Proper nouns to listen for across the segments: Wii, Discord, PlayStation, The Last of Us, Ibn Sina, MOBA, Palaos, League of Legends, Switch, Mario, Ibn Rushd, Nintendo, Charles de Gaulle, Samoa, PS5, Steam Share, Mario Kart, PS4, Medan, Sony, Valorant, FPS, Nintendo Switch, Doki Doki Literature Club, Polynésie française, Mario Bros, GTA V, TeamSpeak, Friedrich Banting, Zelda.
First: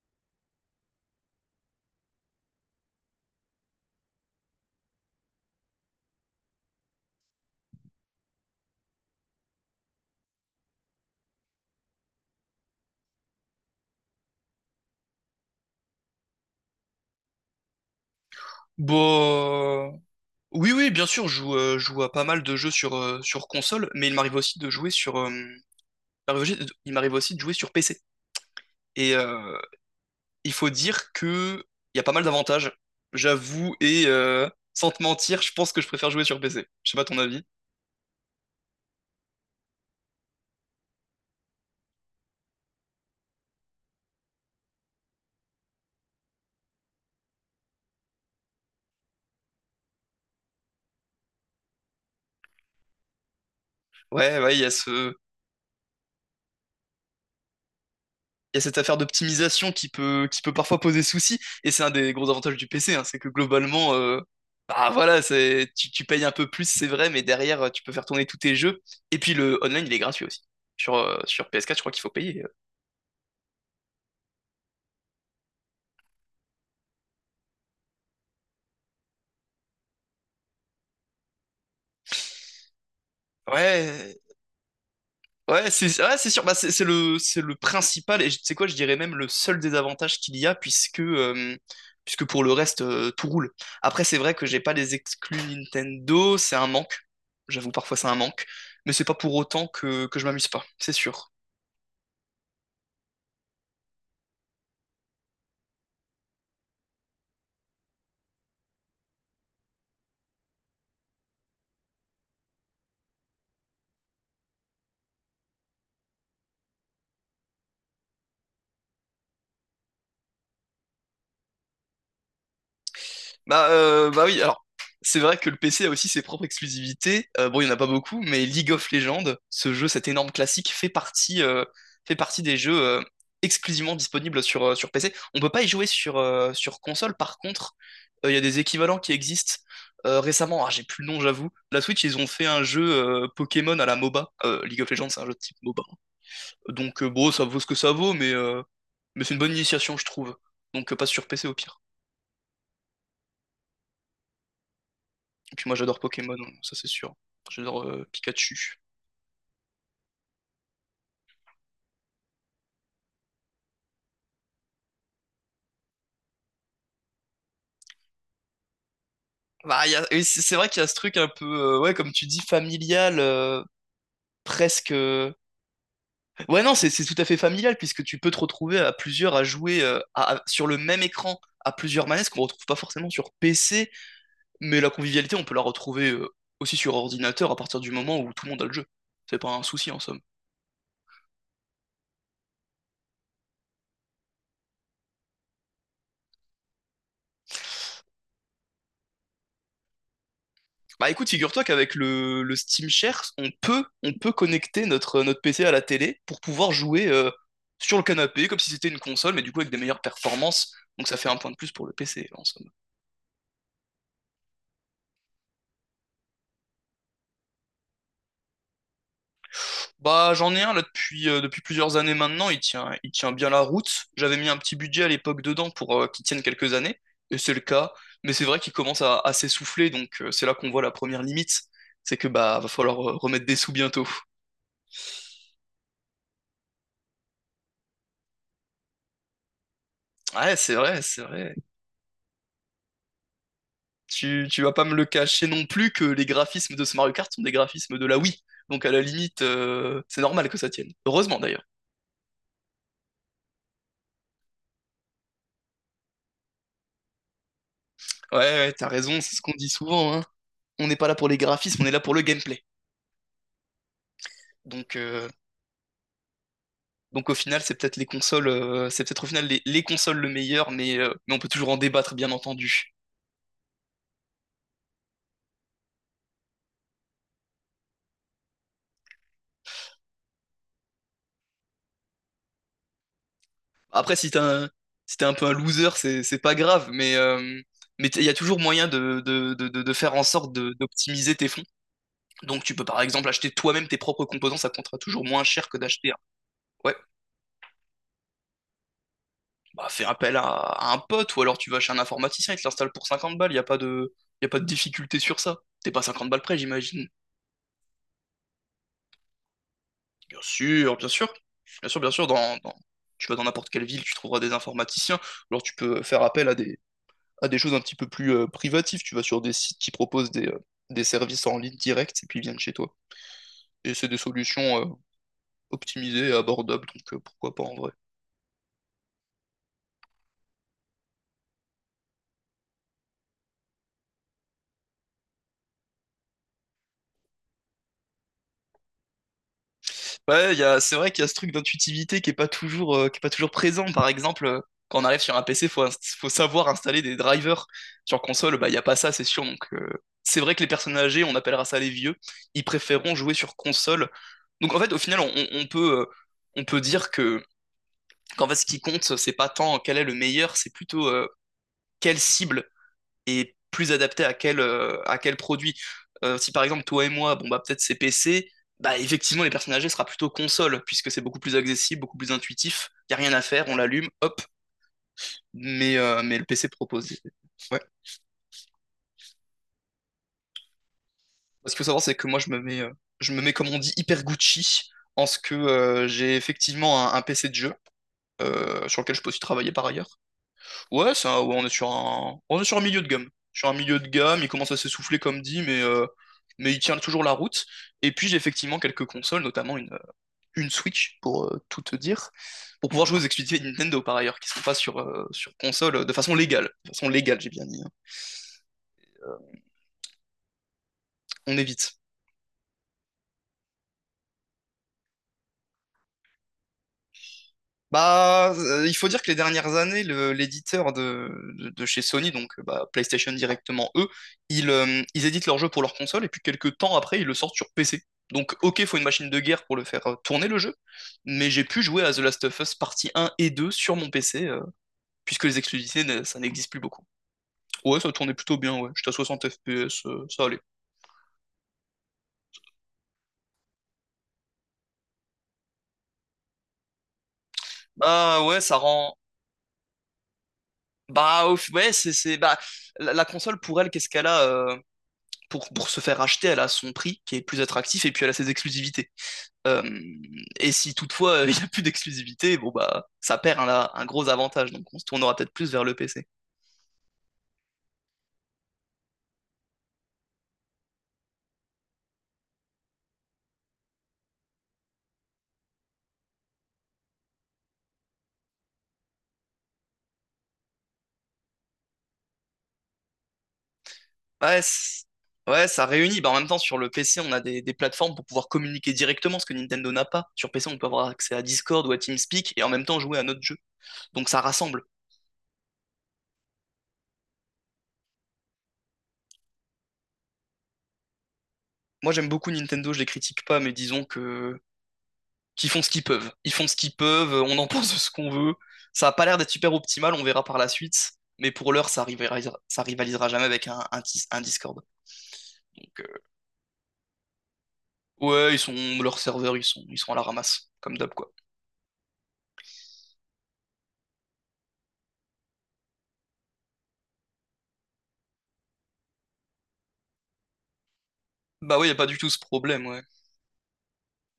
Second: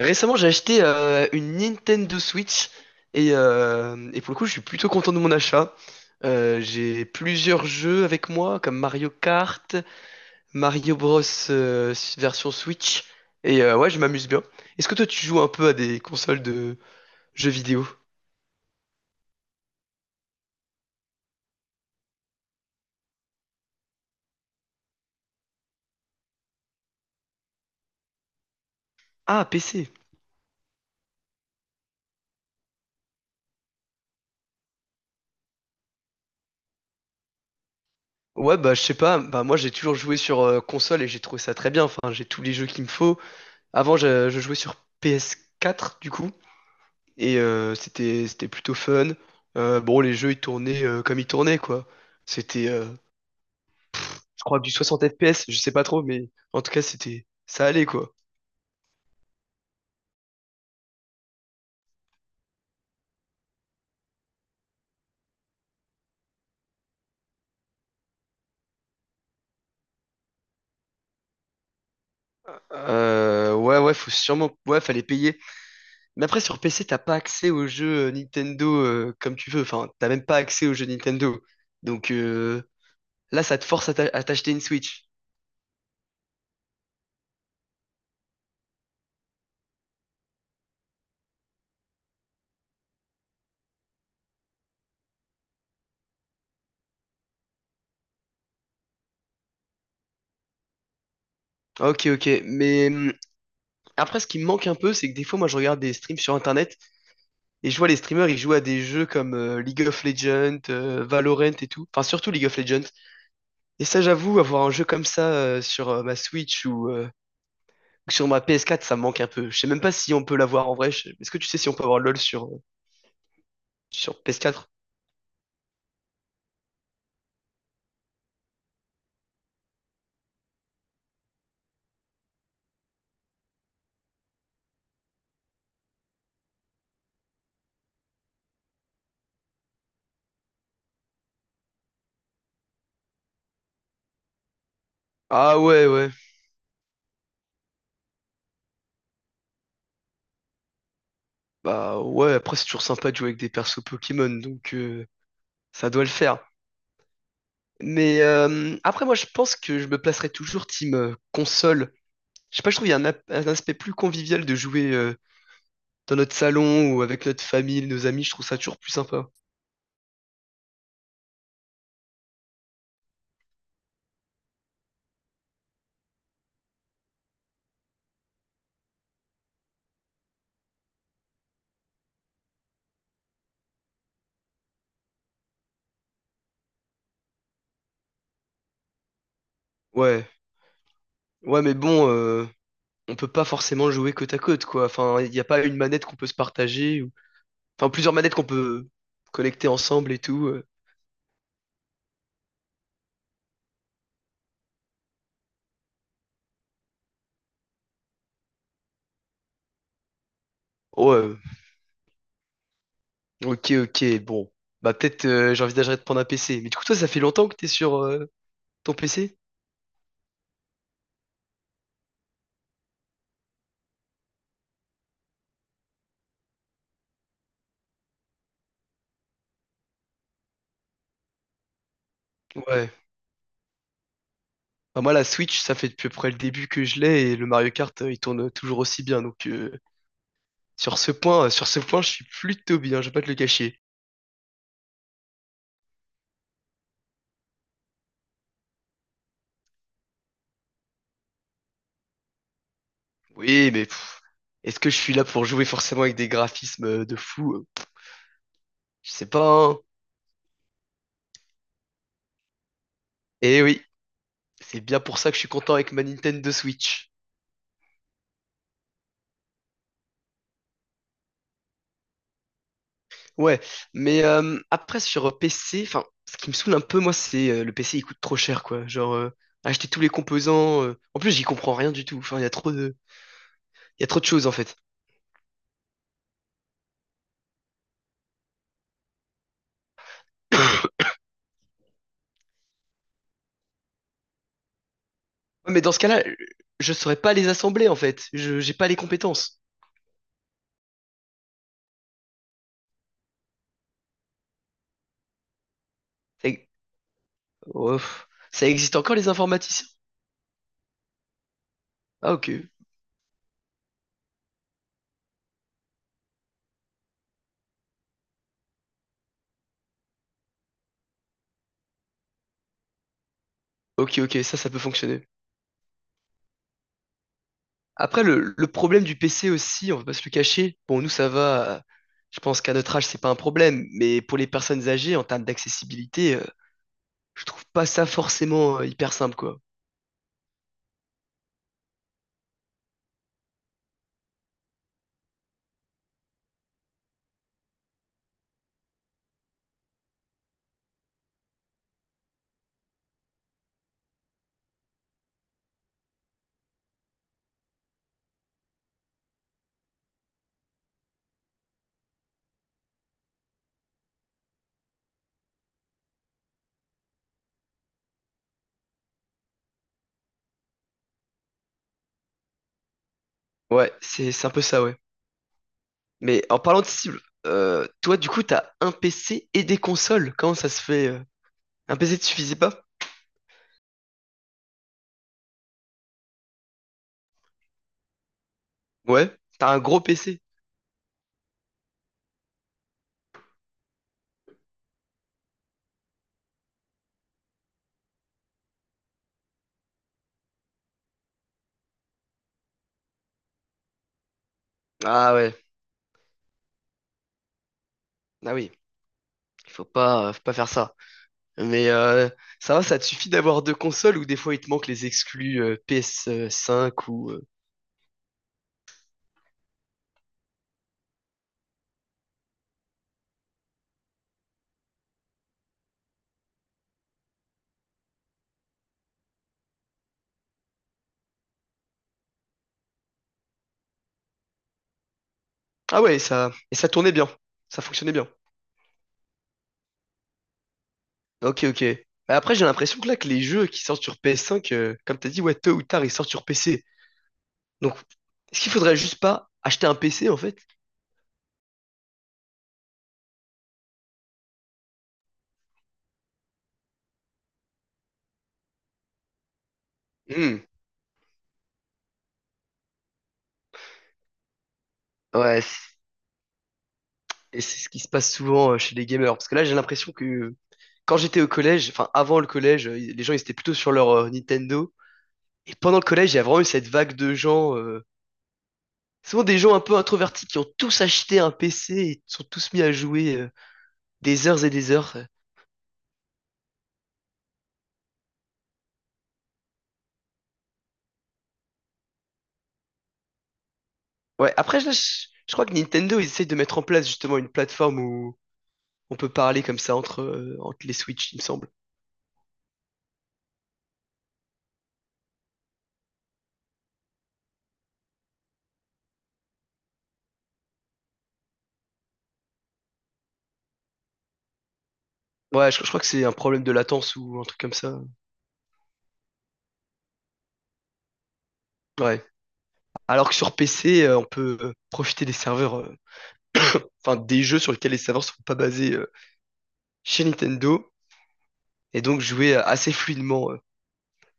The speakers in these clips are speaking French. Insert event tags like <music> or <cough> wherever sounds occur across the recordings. Récemment, j'ai acheté une Nintendo Switch et pour le coup, je suis plutôt content de mon achat. J'ai plusieurs jeux avec moi, comme Mario Kart, Mario Bros version Switch, et ouais, je m'amuse bien. Est-ce que toi, tu joues un peu à des consoles de jeux vidéo? Bon, oui, oui, bien sûr, je joue à pas mal de jeux sur, sur console, mais il m'arrive aussi il m'arrive aussi de jouer sur PC. Et Ah, PC. il faut dire que il y a pas mal d'avantages, j'avoue, et sans te mentir, je pense que je préfère jouer sur PC. Je sais pas ton avis. Ouais, bah je sais pas, bah moi j'ai toujours joué sur console et j'ai trouvé ça très bien. Enfin, j'ai tous les jeux qu'il me faut. Avant, je jouais sur PS4 du coup. C'était plutôt fun. Bon, les jeux, ils tournaient comme ils tournaient, quoi. C'était, euh, Ouais, je ouais, crois, que du 60 FPS, je sais pas trop, mais en tout cas, c'était, ça allait, quoi. il y a cette affaire d'optimisation qui peut parfois poser souci. Et c'est un des gros avantages du PC, hein, c'est que globalement, bah voilà, tu payes un peu plus, c'est vrai, mais derrière, tu peux faire tourner tous tes jeux. Et puis le online, il est gratuit aussi. Sur, sur PS4, je crois qu'il faut payer. Ouais, faut sûrement, ouais, fallait payer. Mais après, sur PC, t'as pas accès aux jeux Nintendo comme tu veux. Enfin, t'as même pas accès aux jeux Nintendo. Donc euh, Là, ça te force à Ouais, t'acheter une Switch. ouais, c'est, ouais, c'est sûr. Bah, c'est le principal. Et tu sais quoi, je dirais même le seul désavantage qu'il y a, puisque pour le reste, tout roule. Après, c'est vrai que j'ai pas les exclus Nintendo, c'est un manque. J'avoue, parfois c'est un manque. Mais c'est pas pour autant que je m'amuse pas, c'est sûr. Ok, ok. Après, ce qui me manque un peu, c'est que des fois, moi, je regarde des streams sur Internet et je vois les streamers, ils jouent à des jeux comme League of Legends, Valorant et tout. Enfin, surtout League of Legends. Et ça, j'avoue, avoir un jeu comme ça sur ma Switch ou sur ma PS4, ça me manque un peu. Je sais même pas si on peut l'avoir en vrai. Est-ce que tu sais si on peut avoir LoL sur, sur Bah oui, alors, PS4? c'est vrai que le PC a aussi ses propres exclusivités. Bon, il n'y en a pas beaucoup, mais League of Legends, ce jeu, cet énorme classique, fait partie des jeux, exclusivement disponibles sur, sur PC. On peut pas y jouer sur, sur console. Par contre, il y a des équivalents qui existent. Récemment, ah, j'ai plus le nom, j'avoue. La Switch, ils ont fait un jeu, Pokémon à la MOBA. League of Legends, c'est un jeu de type Ah MOBA. ouais, ouais. Donc, bon, ça vaut ce que ça vaut, mais c'est une bonne initiation, je trouve. Donc, passe sur PC au pire. Bah ouais, après, c'est toujours sympa de jouer avec des persos Pokémon, Et puis moi, ça j'adore doit le Pokémon, faire. ça c'est sûr. J'adore, Mais Pikachu. après, moi, je pense que je me placerai toujours team console. Je sais pas, je trouve qu'il y a un aspect plus convivial de jouer dans notre salon ou avec notre famille, nos amis, je trouve ça toujours plus sympa. Bah, et c'est vrai qu'il y a ce truc un peu, ouais, comme tu dis, familial, presque. Ouais, non, c'est tout à fait familial puisque tu peux te retrouver à plusieurs à jouer sur le même écran à plusieurs manettes qu'on retrouve pas forcément sur PC, mais la convivialité, on peut la retrouver, aussi sur ordinateur à partir du moment où tout le monde a le jeu. C'est pas un souci en somme. Ouais, ouais, mais bon, on peut pas forcément jouer côte à côte, quoi. Enfin, il n'y a pas une manette qu'on peut se partager, ou... enfin plusieurs manettes qu'on peut collecter ensemble et tout. Bah écoute, figure-toi qu'avec le Steam Share, on peut connecter notre PC à la télé pour pouvoir jouer, sur le canapé, comme si c'était une console, mais du coup avec des meilleures performances. Donc ça fait un Ouais, point de plus pour le PC, en somme. ok, ok, bon. Bah peut-être j'envisagerais de prendre un PC. Mais du coup, toi, ça fait longtemps que t'es sur ton PC? Bah j'en ai un là depuis plusieurs années maintenant. Il tient bien la route. J'avais mis un petit budget à l'époque dedans pour, qu'il tienne quelques années, et c'est le cas. Mais c'est vrai qu'il commence à s'essouffler, donc, c'est là qu'on voit la première limite. C'est que bah va Ouais. falloir, remettre des sous bientôt. Bah, moi, la Switch, ça fait depuis à peu près le début que je l'ai et le Mario Kart, il tourne toujours aussi bien. Ouais, c'est Sur vrai, ce c'est point, vrai. Je suis plutôt bien, je vais pas te le cacher. Tu vas pas me le cacher non plus que les graphismes de ce Mario Kart sont des graphismes de la Wii. Donc à la limite, c'est normal que ça tienne. Heureusement d'ailleurs. Oui, mais pff, est-ce que je suis là pour jouer forcément avec des graphismes de fou? Ouais, ouais, t'as Je raison, sais c'est ce qu'on dit pas, hein. souvent, hein. On n'est pas là pour les graphismes, on est là pour le gameplay. Eh oui, c'est Donc, bien pour euh, ça que je suis content avec ma Nintendo Switch. donc au final, c'est peut-être les consoles, c'est peut-être au final les consoles le meilleur, mais on peut toujours en débattre, bien entendu. Ouais, mais après sur PC, enfin, ce qui me saoule un peu, moi, c'est le PC, il coûte trop cher, quoi. Acheter tous les composants. En plus, j'y comprends rien du tout. Enfin, il y a Après, trop de choses, en fait. si t'es un peu un loser, c'est pas grave, mais il y a toujours moyen de faire en sorte d'optimiser tes fonds. Donc tu peux par exemple acheter toi-même tes propres composants, ça coûtera toujours moins cher Ouais, que mais dans ce d'acheter un. cas-là, je Ouais, saurais pas les assembler, en fait. J'ai pas les compétences. bah fais appel à un pote. Ou alors tu vas chez un informaticien, il te l'installe pour 50 balles, il n'y a pas de, y a pas de difficulté sur ça. T'es pas 50 balles près, Ça- j'imagine. Oh, ça existe encore les informaticiens? Bien sûr, bien sûr. Bien sûr, bien sûr. Ah ok, Tu vas dans n'importe quelle ville, tu trouveras des informaticiens. Ou alors tu peux faire appel à des choses un petit peu plus, privatives. Tu vas sur des sites qui proposent des services en ligne direct et puis ils viennent chez toi. Et c'est des ok, ok, ça peut solutions, fonctionner. optimisées et abordables, donc, pourquoi pas en vrai. Après, le problème du PC aussi, on va pas se le cacher. Bon, nous, ça va. Je pense qu'à notre âge, c'est pas un problème. Mais pour les personnes âgées, en termes d'accessibilité, je trouve pas ça forcément hyper simple, quoi. Ouais, c'est vrai qu'il y a ce truc d'intuitivité qui est pas toujours présent. Par exemple, quand on arrive sur un PC, faut savoir installer des drivers. Sur console, bah, il n'y a pas ça, c'est sûr. Donc, c'est vrai que les personnes âgées, on appellera ça les vieux, ils préféreront jouer sur console. Donc, en fait, au final, on peut dire qu'en fait, ce qui compte, c'est pas tant quel est le meilleur, c'est plutôt, quelle cible est plus adapté à à quel produit. Si par exemple toi et moi, bon bah peut-être c'est PC, bah effectivement les personnes âgées sera plutôt console, puisque c'est beaucoup plus accessible, beaucoup plus intuitif, il n'y a rien à faire, on Ouais, l'allume, c'est hop, c'est un peu ça, ouais. Mais le Mais en PC parlant de propose. cible, Ouais. Toi, du coup, t'as un PC et des consoles. Comment ça se fait? Ce qu'il faut Un savoir, c'est PC te que moi suffisait pas? Je me mets comme on dit hyper Gucci en ce que, j'ai effectivement un PC de jeu, sur lequel je peux Ouais, aussi travailler t'as un par gros ailleurs. PC. Ouais, ça, ouais, on est sur un milieu de gamme. Sur un milieu de gamme, il commence à s'essouffler comme dit, mais il tient toujours la route. Et puis j'ai effectivement quelques consoles, notamment une Switch pour, tout te dire, pour pouvoir jouer aux exclusivités Nintendo par ailleurs, qui sont pas sur, Ah ouais, sur console, de façon légale. De façon légale, j'ai bien dit, hein. ah oui, il faut pas faire ça. On Mais évite. Ça va, ça te suffit d'avoir deux consoles ou des fois il te manque les exclus PS5 ou... Bah, il faut dire que les dernières années, l'éditeur de chez Sony, donc, bah, PlayStation directement, eux, ils éditent leurs jeux pour leur console et puis quelques temps après, ils le sortent sur PC. Donc, ok, faut une machine de guerre pour le faire, tourner le jeu, mais j'ai pu jouer à The Last of Us partie 1 et 2 sur mon PC, puisque les exclusivités, Ah ouais, ça ça... n'existe Et plus ça beaucoup. tournait bien. Ça Ouais, ça fonctionnait bien. tournait plutôt bien, ouais. J'étais à 60 FPS, ça allait. Ok, ok. Bah après, j'ai l'impression que les jeux qui sortent sur PS5, comme t'as dit, ouais, tôt ou tard, ils sortent sur PC. Donc, Bah, ouais, est-ce qu'il ça faudrait rend. juste pas acheter un PC, en fait? Bah, ouais, Bah, la console, pour elle, qu'est-ce qu'elle a? Pour se faire acheter, elle a son prix qui est plus attractif et puis elle a ses exclusivités. Euh, Hmm. et si toutefois, <laughs> il, n'y a plus d'exclusivité, bon bah ça perd un gros avantage, donc on se tournera peut-être Ouais, plus vers le c- PC. et c'est ce qui se passe souvent chez les gamers. Parce que là, j'ai l'impression que quand j'étais au collège, enfin, avant le collège, les gens, ils étaient plutôt sur leur Nintendo. Et pendant le collège, il y a vraiment eu cette vague de gens... souvent des gens un peu introvertis qui ont tous acheté un PC et sont tous mis à jouer des Ouais, heures et des heures. ouais, ça réunit. Bah, en même temps, sur le PC, on a des plateformes pour pouvoir communiquer directement, ce que Nintendo n'a pas. Sur PC, on peut avoir accès à Discord ou à TeamSpeak et en même temps jouer à notre jeu. Donc ça Ouais, après, rassemble. Je crois que Nintendo, ils essayent de mettre en place justement une plateforme où on peut parler comme ça entre, entre les Switch, il me semble. Moi, j'aime beaucoup Nintendo, je les critique pas, mais disons que qui font ce qu'ils peuvent. Ils font ce qu'ils peuvent, on en <laughs> pense ce qu'on veut. Ça a pas l'air d'être super optimal, on verra par la suite. Mais pour l'heure, ça rivalisera jamais avec un Discord. Ouais, je crois Donc, que c'est un problème de latence ou un truc comme ça. Ouais, leurs serveurs, ils sont à la ramasse, comme d'hab, quoi. Ouais. Alors que sur PC, on peut profiter des serveurs, enfin des jeux sur lesquels les serveurs ne sont pas basés chez Nintendo. Bah ouais, y a Et pas du donc tout ce jouer problème, assez ouais. fluidement.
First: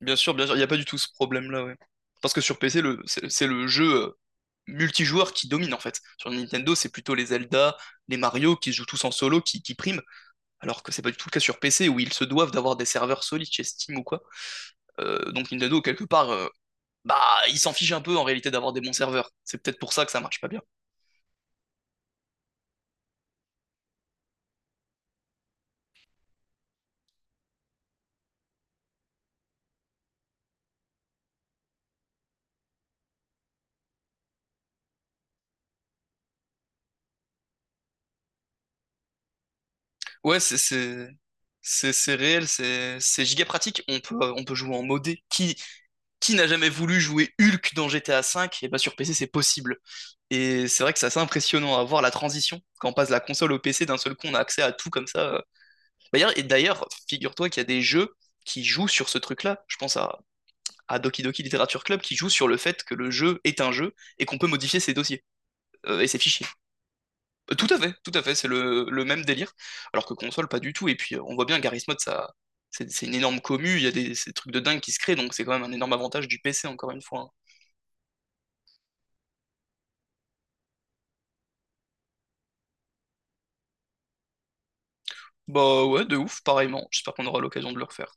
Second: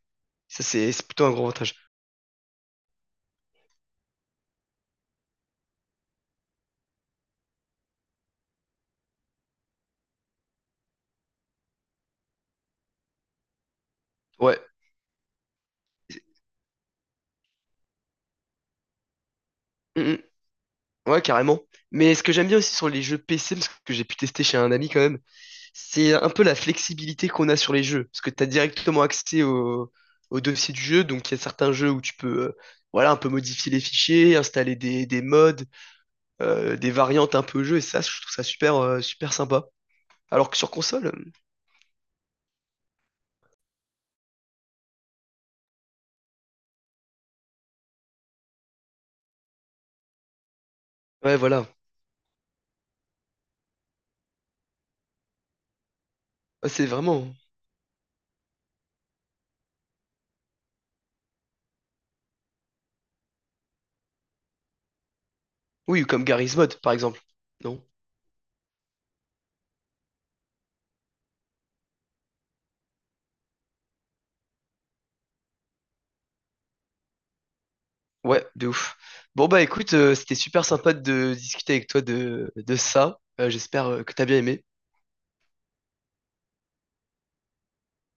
Bien sûr, y Ça, a pas du c'est tout c'est ce plutôt un gros problème-là, avantage. ouais. Parce que sur PC, c'est le jeu, multijoueur qui domine, en fait. Sur Nintendo, c'est plutôt les Zelda, les Mario qui se jouent tous en solo, qui priment. Alors que c'est pas du tout le cas sur PC, où ils se doivent d'avoir des serveurs solides chez Steam ou quoi. Ouais. Donc Nintendo, quelque part, bah, ils s'en fichent un peu en réalité d'avoir des bons serveurs. C'est peut-être pour Mm, ça que mm, ça marche pas bien. ouais, carrément. Mais ce que j'aime bien aussi sur les jeux PC, parce que j'ai pu tester chez un ami quand même, c'est un peu la flexibilité qu'on a sur les jeux. Parce que tu as directement accès au dossier du jeu, donc il y a certains jeux où tu peux. Voilà, un peu modifier les fichiers, installer des mods, des variantes un peu au jeu, et ça, je trouve ça super, super sympa. Ouais, Alors que sur console, c'est réel, c'est giga pratique. On peut jouer en modé. Qui n'a jamais voulu jouer Hulk dans GTA V? Et bah sur PC c'est possible. Et c'est vrai que c'est assez ouais, voilà, impressionnant à voir la transition quand on passe de la console au PC d'un seul coup, on a accès à tout comme ça. D'ailleurs, et ouais, c'est d'ailleurs, vraiment. figure-toi qu'il y a des jeux qui jouent sur ce truc-là. Je pense à Doki Doki Literature Club qui joue sur le fait que le jeu est un jeu et qu'on peut modifier ses dossiers, Oui, et ses comme fichiers. Garry's Mod, par exemple. Non? Tout à fait, c'est le même délire. Alors que console, pas du tout. Et puis, on voit bien, Garry's Mod, ça, c'est une énorme commu, il y a ces trucs de dingue qui se créent. Donc c'est quand même un énorme avantage du PC, encore une fois, hein. Ouais, de ouf. Bon bah écoute, c'était super sympa de discuter avec toi de ça. J'espère que t'as bien aimé. Bah ouais, de ouf, pareillement. J'espère qu'on aura l'occasion de le refaire.